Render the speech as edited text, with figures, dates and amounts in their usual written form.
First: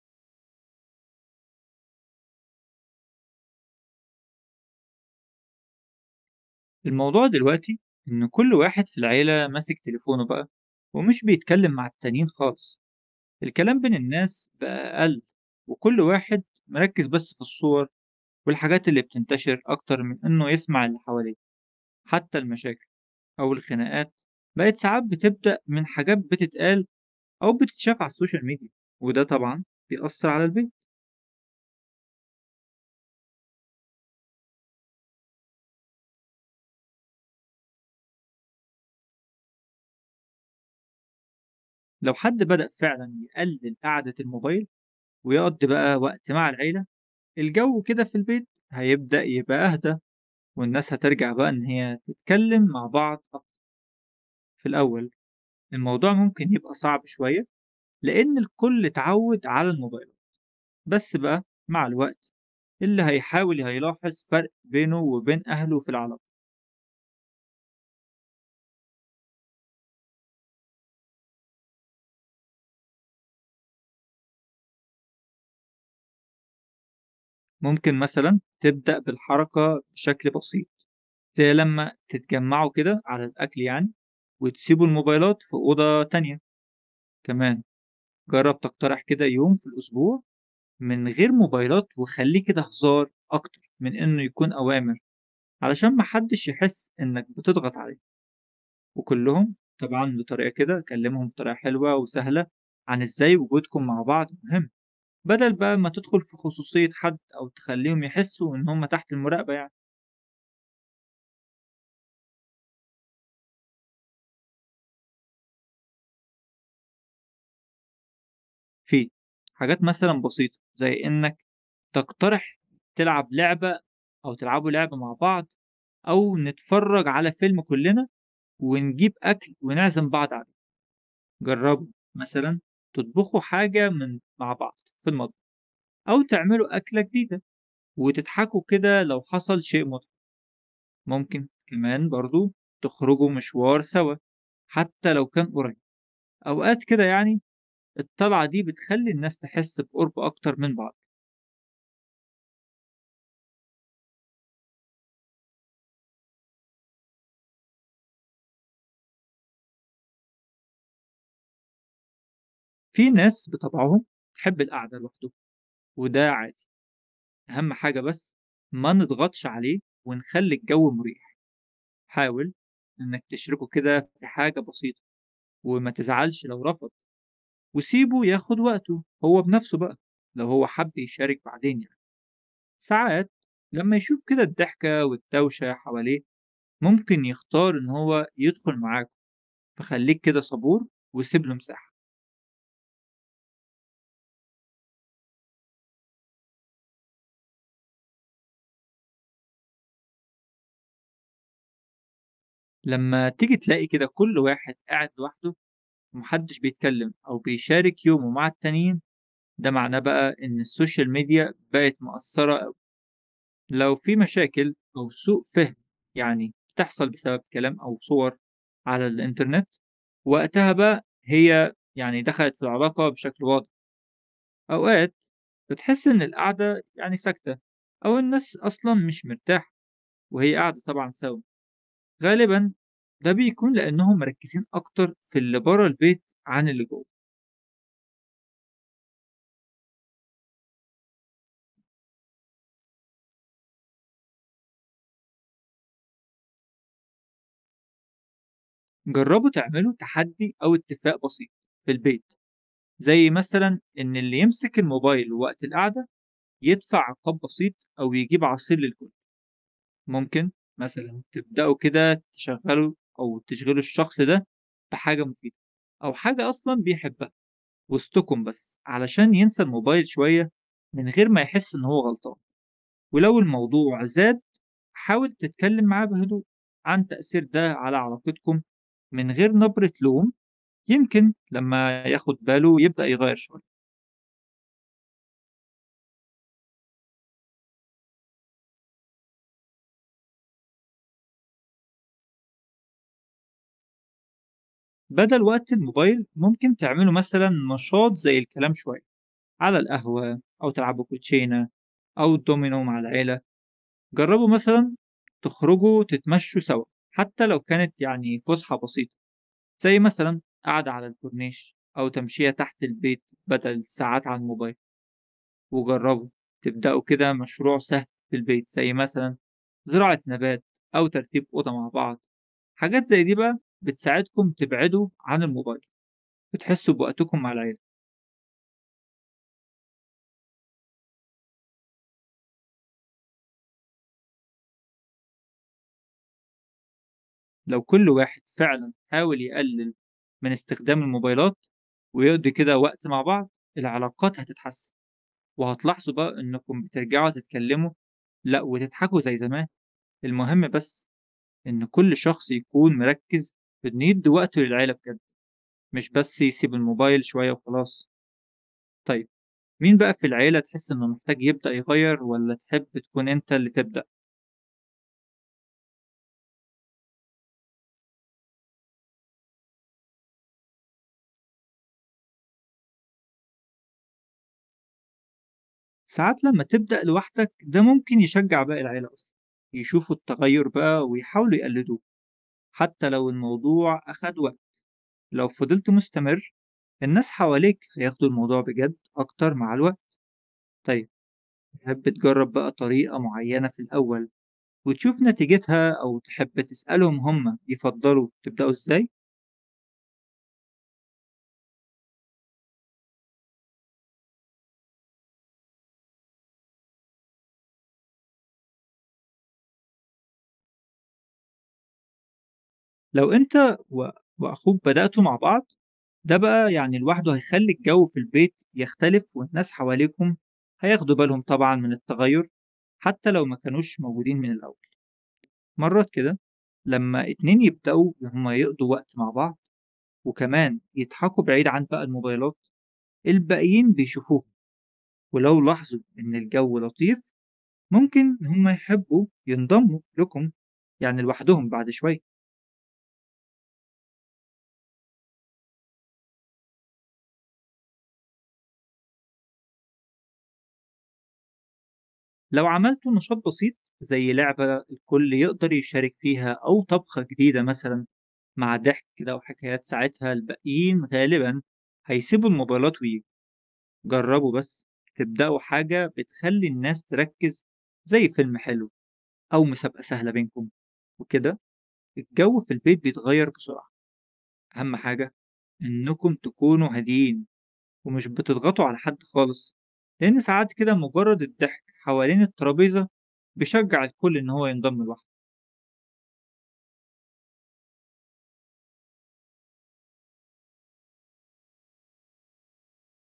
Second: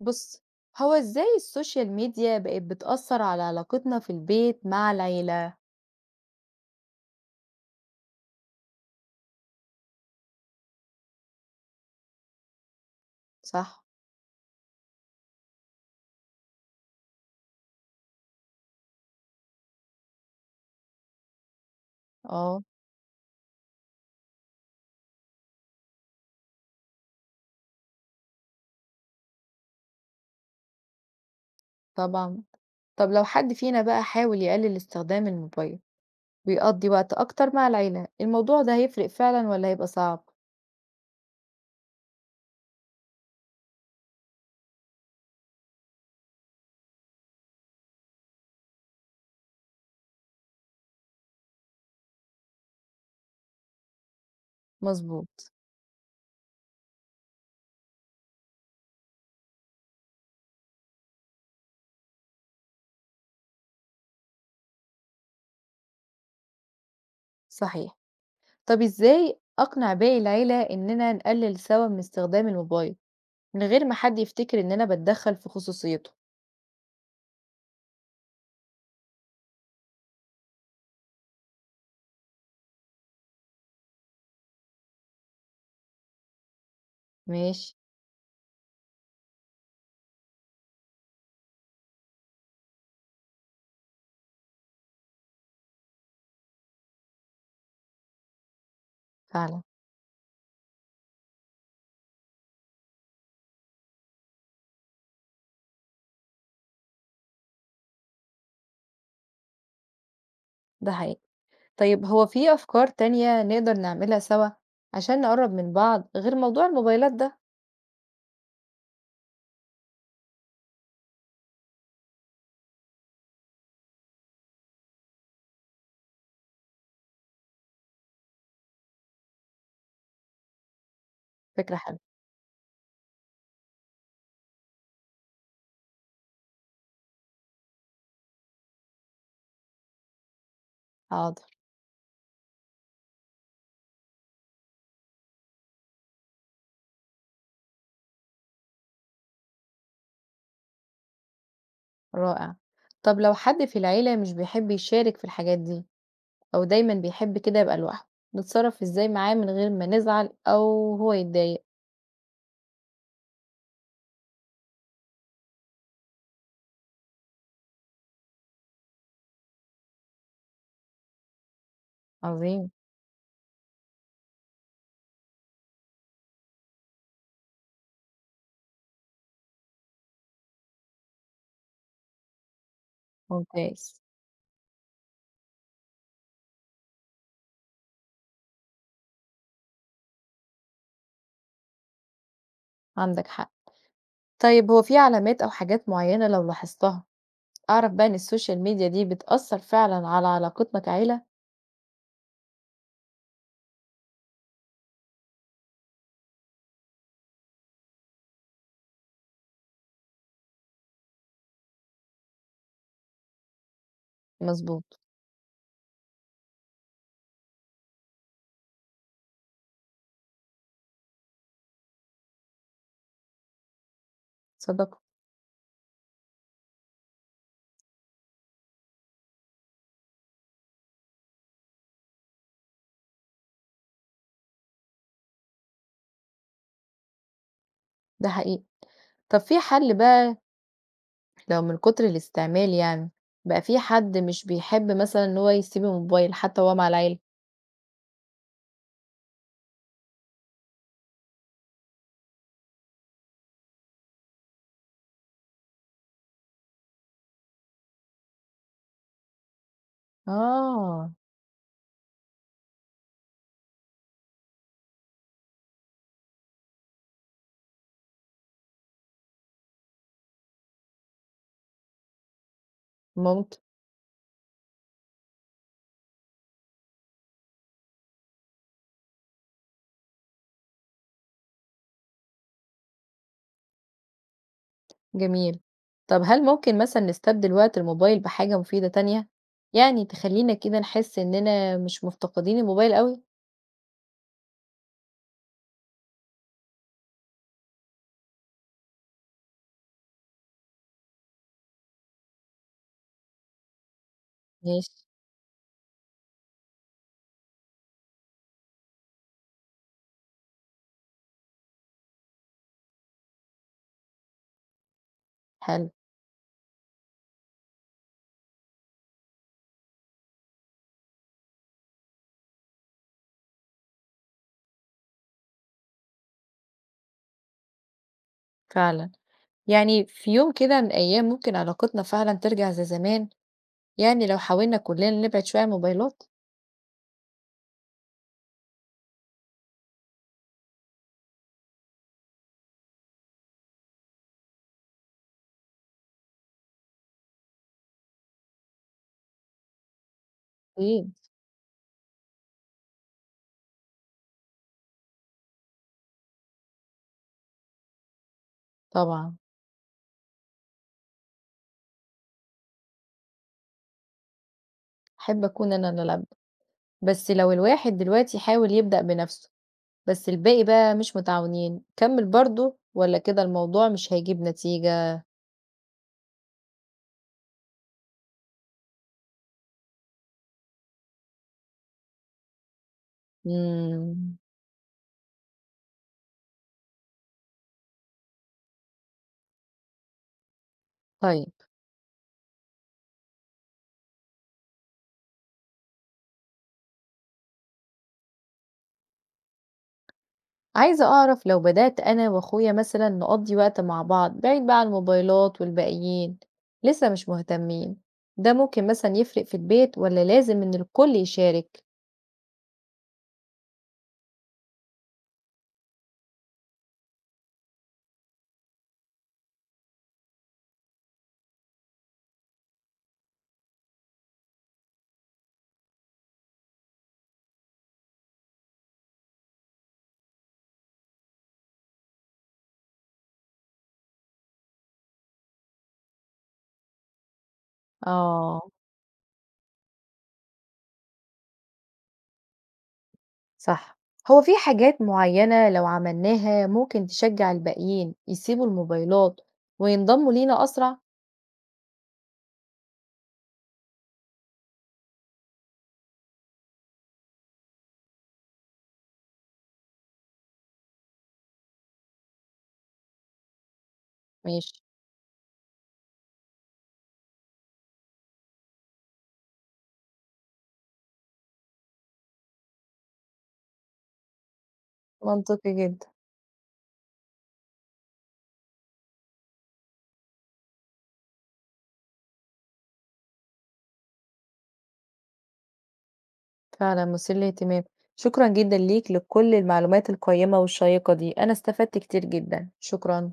بُص، هو إزاي السوشيال ميديا بقت بتأثّر على علاقتنا في البيت مع العيلة، الموضوع دلوقتي إن كل واحد في العيلة ماسك تليفونه بقى، ومش بيتكلم مع التانيين خالص. الكلام صح؟ بين الناس بقى أقل، وكل واحد مركز بس في الصور والحاجات اللي بتنتشر، أكتر من إنه يسمع اللي حواليه. حتى آه، المشاكل أو الخناقات بقت ساعات بتبدأ من حاجات بتتقال أو بتتشاف على السوشيال ميديا، وده طبعا بيأثر على البيت. طبعًا. طب لو حد فينا بقى حاول يقلل استخدام الموبايل ويقضّي وقت أكتر مع العيلة، الموضوع ده هيفرق فعلًا والّا هيبقى صعب؟ لو حد بدأ فعلا يقلل قعدة الموبايل ويقضي بقى وقت مع العيلة، الجو كده في البيت هيبدأ يبقى أهدى، والناس هترجع بقى إن هي تتكلم مع بعض أكتر. في الأول مضبوط، الموضوع ممكن يبقى صعب شوية، لأن الكل اتعود على الموبايل، بس بقى مع الوقت اللي هيحاول هيلاحظ فرق بينه وبين أهله في العلاقة. صحيح. طب إزاي أقنع باقي العيلة إننا نقلل سوا من استخدام الموبايل، من غير ما حد يفتكر إن أنا باتدخّل في خصوصيته؟ ممكن مثلا تبدأ بالحركة بشكل بسيط، زي لما تتجمعوا كده على الأكل يعني، وتسيبوا الموبايلات في أوضة تانية. كمان ماشي، جرب تقترح كده يوم في الأسبوع من غير موبايلات، وخليه كده هزار أكتر من إنه يكون أوامر، علشان ما حدش يحس إنك بتضغط عليه، وكلّهم فعلًا، طبعًا بطريقة كده كلّمهم بطريقة حلوة وسهلة عن إزاي وجودكم مع بعض مهم، بدل بقى ما تدخل في خصوصية حد أو تخلّيهم يحسّوا إن هم تحت المراقبة يعني. ده حقيقي. طيب هو في أفكار تانية نقدر نعملها سوا عشان نقرب من بعض غير موضوع الموبايلات ده؟ في حاجات مثلًا بسيطة زي إنك تقترح تلعب لعبة، أو تلعبوا لعبة مع بعض، أو نتفرّج على فيلم كلّنا ونجيب أكل ونعزم بعض عليه، فكرة جرّبوا حلوة. مثلًا تطبخوا حاجة من مع بعض في المطبخ. أو تعملوا أكلة جديدة وتضحكوا كده لو حصل شيء مضحك. حاضر. ممكن كمان برضو تخرجوا مشوار سوا، حتى لو كان قريب. أوقات كده يعني الطلعة دي بتخلي الناس تحس بقرب أكتر من بعض. رائع. طب لو حد في العيلة مش بيحب يشارك في الحاجات دي أو دايما بيحب كده يبقى لوحده، نتصرف إزاي معاه من غير ما نزعل أو هو يتضايق؟ في ناس بطبعهم تحب القعدة لوحده، وده عادي. أهم حاجة بس ما نضغطش عليه، ونخلي الجو مريح. حاول عظيم. إنك تشركه كده في حاجة بسيطة، وما تزعلش لو رفض، وسيبه ياخد وقته هو بنفسه بقى، لو هو حب يشارك بعدين يعني. ساعات لما ممتاز. يشوف كده الضحكة والدوشة حواليه، ممكن يختار إن هو يدخل معاكم، فخليك كده صبور وسيب له مساحة. عندك حق. طيب هو في علامات أو حاجات معينة لو لاحظتها أعرف بقى إن السوشيال ميديا دي بتأثر فعلا على علاقتنا كعيلة؟ لما تيجي تلاقي كده كل واحد قاعد لوحده، ومحدش بيتكلم أو بيشارك يومه مع التانيين، ده معناه بقى إن السوشيال ميديا بقت مؤثرة أوي. لو في مشاكل مظبوط. أو سوء فهم يعني بتحصل بسبب كلام أو صور على الإنترنت، وقتها بقى هي يعني دخلت في العلاقة بشكل واضح. صدق. أوقات بتحس إن القعدة يعني ساكتة، أو الناس أصلا مش مرتاحة وهي قاعدة طبعا سوا، غالبا ده بيكون لأنهم مركزين أكتر في اللي بره البيت عن اللي جوه. ده حقيقي. طب في حل بقى لو من كتر الاستعمال يعني بقى في حد مش بيحب مثلًا إن هو يسيب الموبايل حتى وهو مع العيلة؟ جربوا تعملوا تحدي أو اتفاق بسيط في البيت، زي مثلا إن اللي يمسك الموبايل وقت القعدة يدفع عقاب بسيط، أو يجيب عصير للكل. ممكن آه، مثلا تبدأوا كده تشغلوا أو تشغلوا الشخص ده بحاجة مفيدة، أو حاجة أصلا بيحبها وسطكم، بس علشان ينسى الموبايل شوية، من غير ما يحس إن هو غلطان. ولو ممكن، الموضوع زاد حاول تتكلم معاه بهدوء عن تأثير ده على علاقتكم، من غير نبرة لوم. يمكن لما ياخد باله يبدأ يغير شوية. جميل. طب هل ممكن مثلًا نستبدل وقت الموبايل بحاجة مفيدة تانية؟ يعني تخلّينا كده نحس إننا مش مفتقدين الموبايل أوي؟ بدل وقت الموبايل ممكن تعملوا مثلا نشاط زي الكلام شوية على القهوة، أو تلعبوا كوتشينة أو دومينو مع العيلة. جربوا ماشي، مثلا تخرجوا تتمشوا سوا، حتى لو كانت يعني فسحة بسيطة، زي مثلًا قعدة على الكورنيش أو تمشية تحت البيت بدل الساعات على الموبايل، حلو، وجرّبوا تبدأوا كده مشروع سهل في البيت، زي مثلًا زراعة نبات أو ترتيب أوضة مع بعض، حاجات زي دي بقى بتساعدكم تبعدوا عن الموبايل، وتحسوا بوقتكم مع العيلة. فعلًا. يعني في يوم كده من الأيام ممكن علاقتنا فعلًا ترجع زي زمان، يعني لو حاولنا كلنا نبعد شوية عن الموبايلات؟ لو كل واحد فعلًا حاول يقلل من استخدام الموبايلات ويقضي كده وقت مع بعض، العلاقات هتتحسن، وهتلاحظوا بقى إنكم بترجعوا تتكلموا لأ وتضحكوا زي زمان. المهم بس أكيد، إن كل شخص يكون مركز في إنه يدي وقته للعيلة بجد، مش بس يسيب الموبايل شوية وخلاص. طيب طبعًا. مين بقى في العيلة تحس إنه محتاج يبدأ يغير، ولا تحب تكون أنت اللي تبدأ؟ أحب أكون أنا الأب. بس لو الواحد دلوقتي حاول يبدأ بنفسه بس الباقي بقى مش متعاونين، كمّل برضه والّا كده الموضوع مش هيجيب نتيجة؟ ساعات لما تبدأ لوحدك ده ممكن يشجع باقي العيلة أصلا، يشوفوا التغير بقى ويحاولوا يقلدوه. حتى لو الموضوع إمم، أخد وقت، لو فضلت مستمر الناس حواليك هياخدوا الموضوع بجد أكتر مع الوقت. طيب طيب، تحب تجرب بقى طريقة معينة في الأول وتشوف نتيجتها، أو تحب تسألهم هم يفضلوا تبدأوا إزاي؟ عايزة أعرف لو بدأت أنا وأخويا مثلًا نقضّي وقت مع بعض بعيد بقى عن الموبايلات والباقيين، لسه مش مهتمين، ده ممكن مثلًا يفرق في البيت والّا لازم إن الكل يشارك؟ لو أنت وأخوك بدأتوا مع بعض، ده بقى يعني لوحده هيخلي الجو في البيت يختلف، والناس حواليكم هياخدوا بالهم طبعا من التغير، حتى لو ما كانوش موجودين من الأول. مرات كده لما اتنين يبدأوا هما يقضوا وقت مع بعض، وكمان يضحكوا بعيد عن بقى الموبايلات، الباقيين بيشوفوهم، ولو لاحظوا إن الجو لطيف ممكن آه، هم يحبوا ينضموا لكم، يعني لوحدهم بعد شوية. صح، هو في حاجات معيّنة لو عملناها ممكن تشجّع الباقيين يسيبوا الموبايلات وينضموا لينا أسرع؟ لو عملتوا نشاط بسيط زي لعبة الكل يقدر يشارك فيها، أو طبخة جديدة مثلا، مع ضحك كده وحكايات، ساعتها الباقيين غالبا هيسيبوا الموبايلات ويجربوا. ماشي، بس تبدأوا حاجة بتخلي الناس تركز، زي فيلم حلو أو مسابقة سهلة بينكم، وكده الجو في البيت بيتغير بسرعة. أهم حاجة منطقي جدًا. إنكم تكونوا هاديين، ومش بتضغطوا على حد خالص، لأن ساعات كده مجرد الضحك حوالين الترابيزة بيشجع الكل إن هو ينضم لوحده. فعلًا مثير للاهتمام. شكرًا جدًا ليك لكل المعلومات القيّمة والشيّقة دي، أنا استفدت كتير جدًا. شكرًا.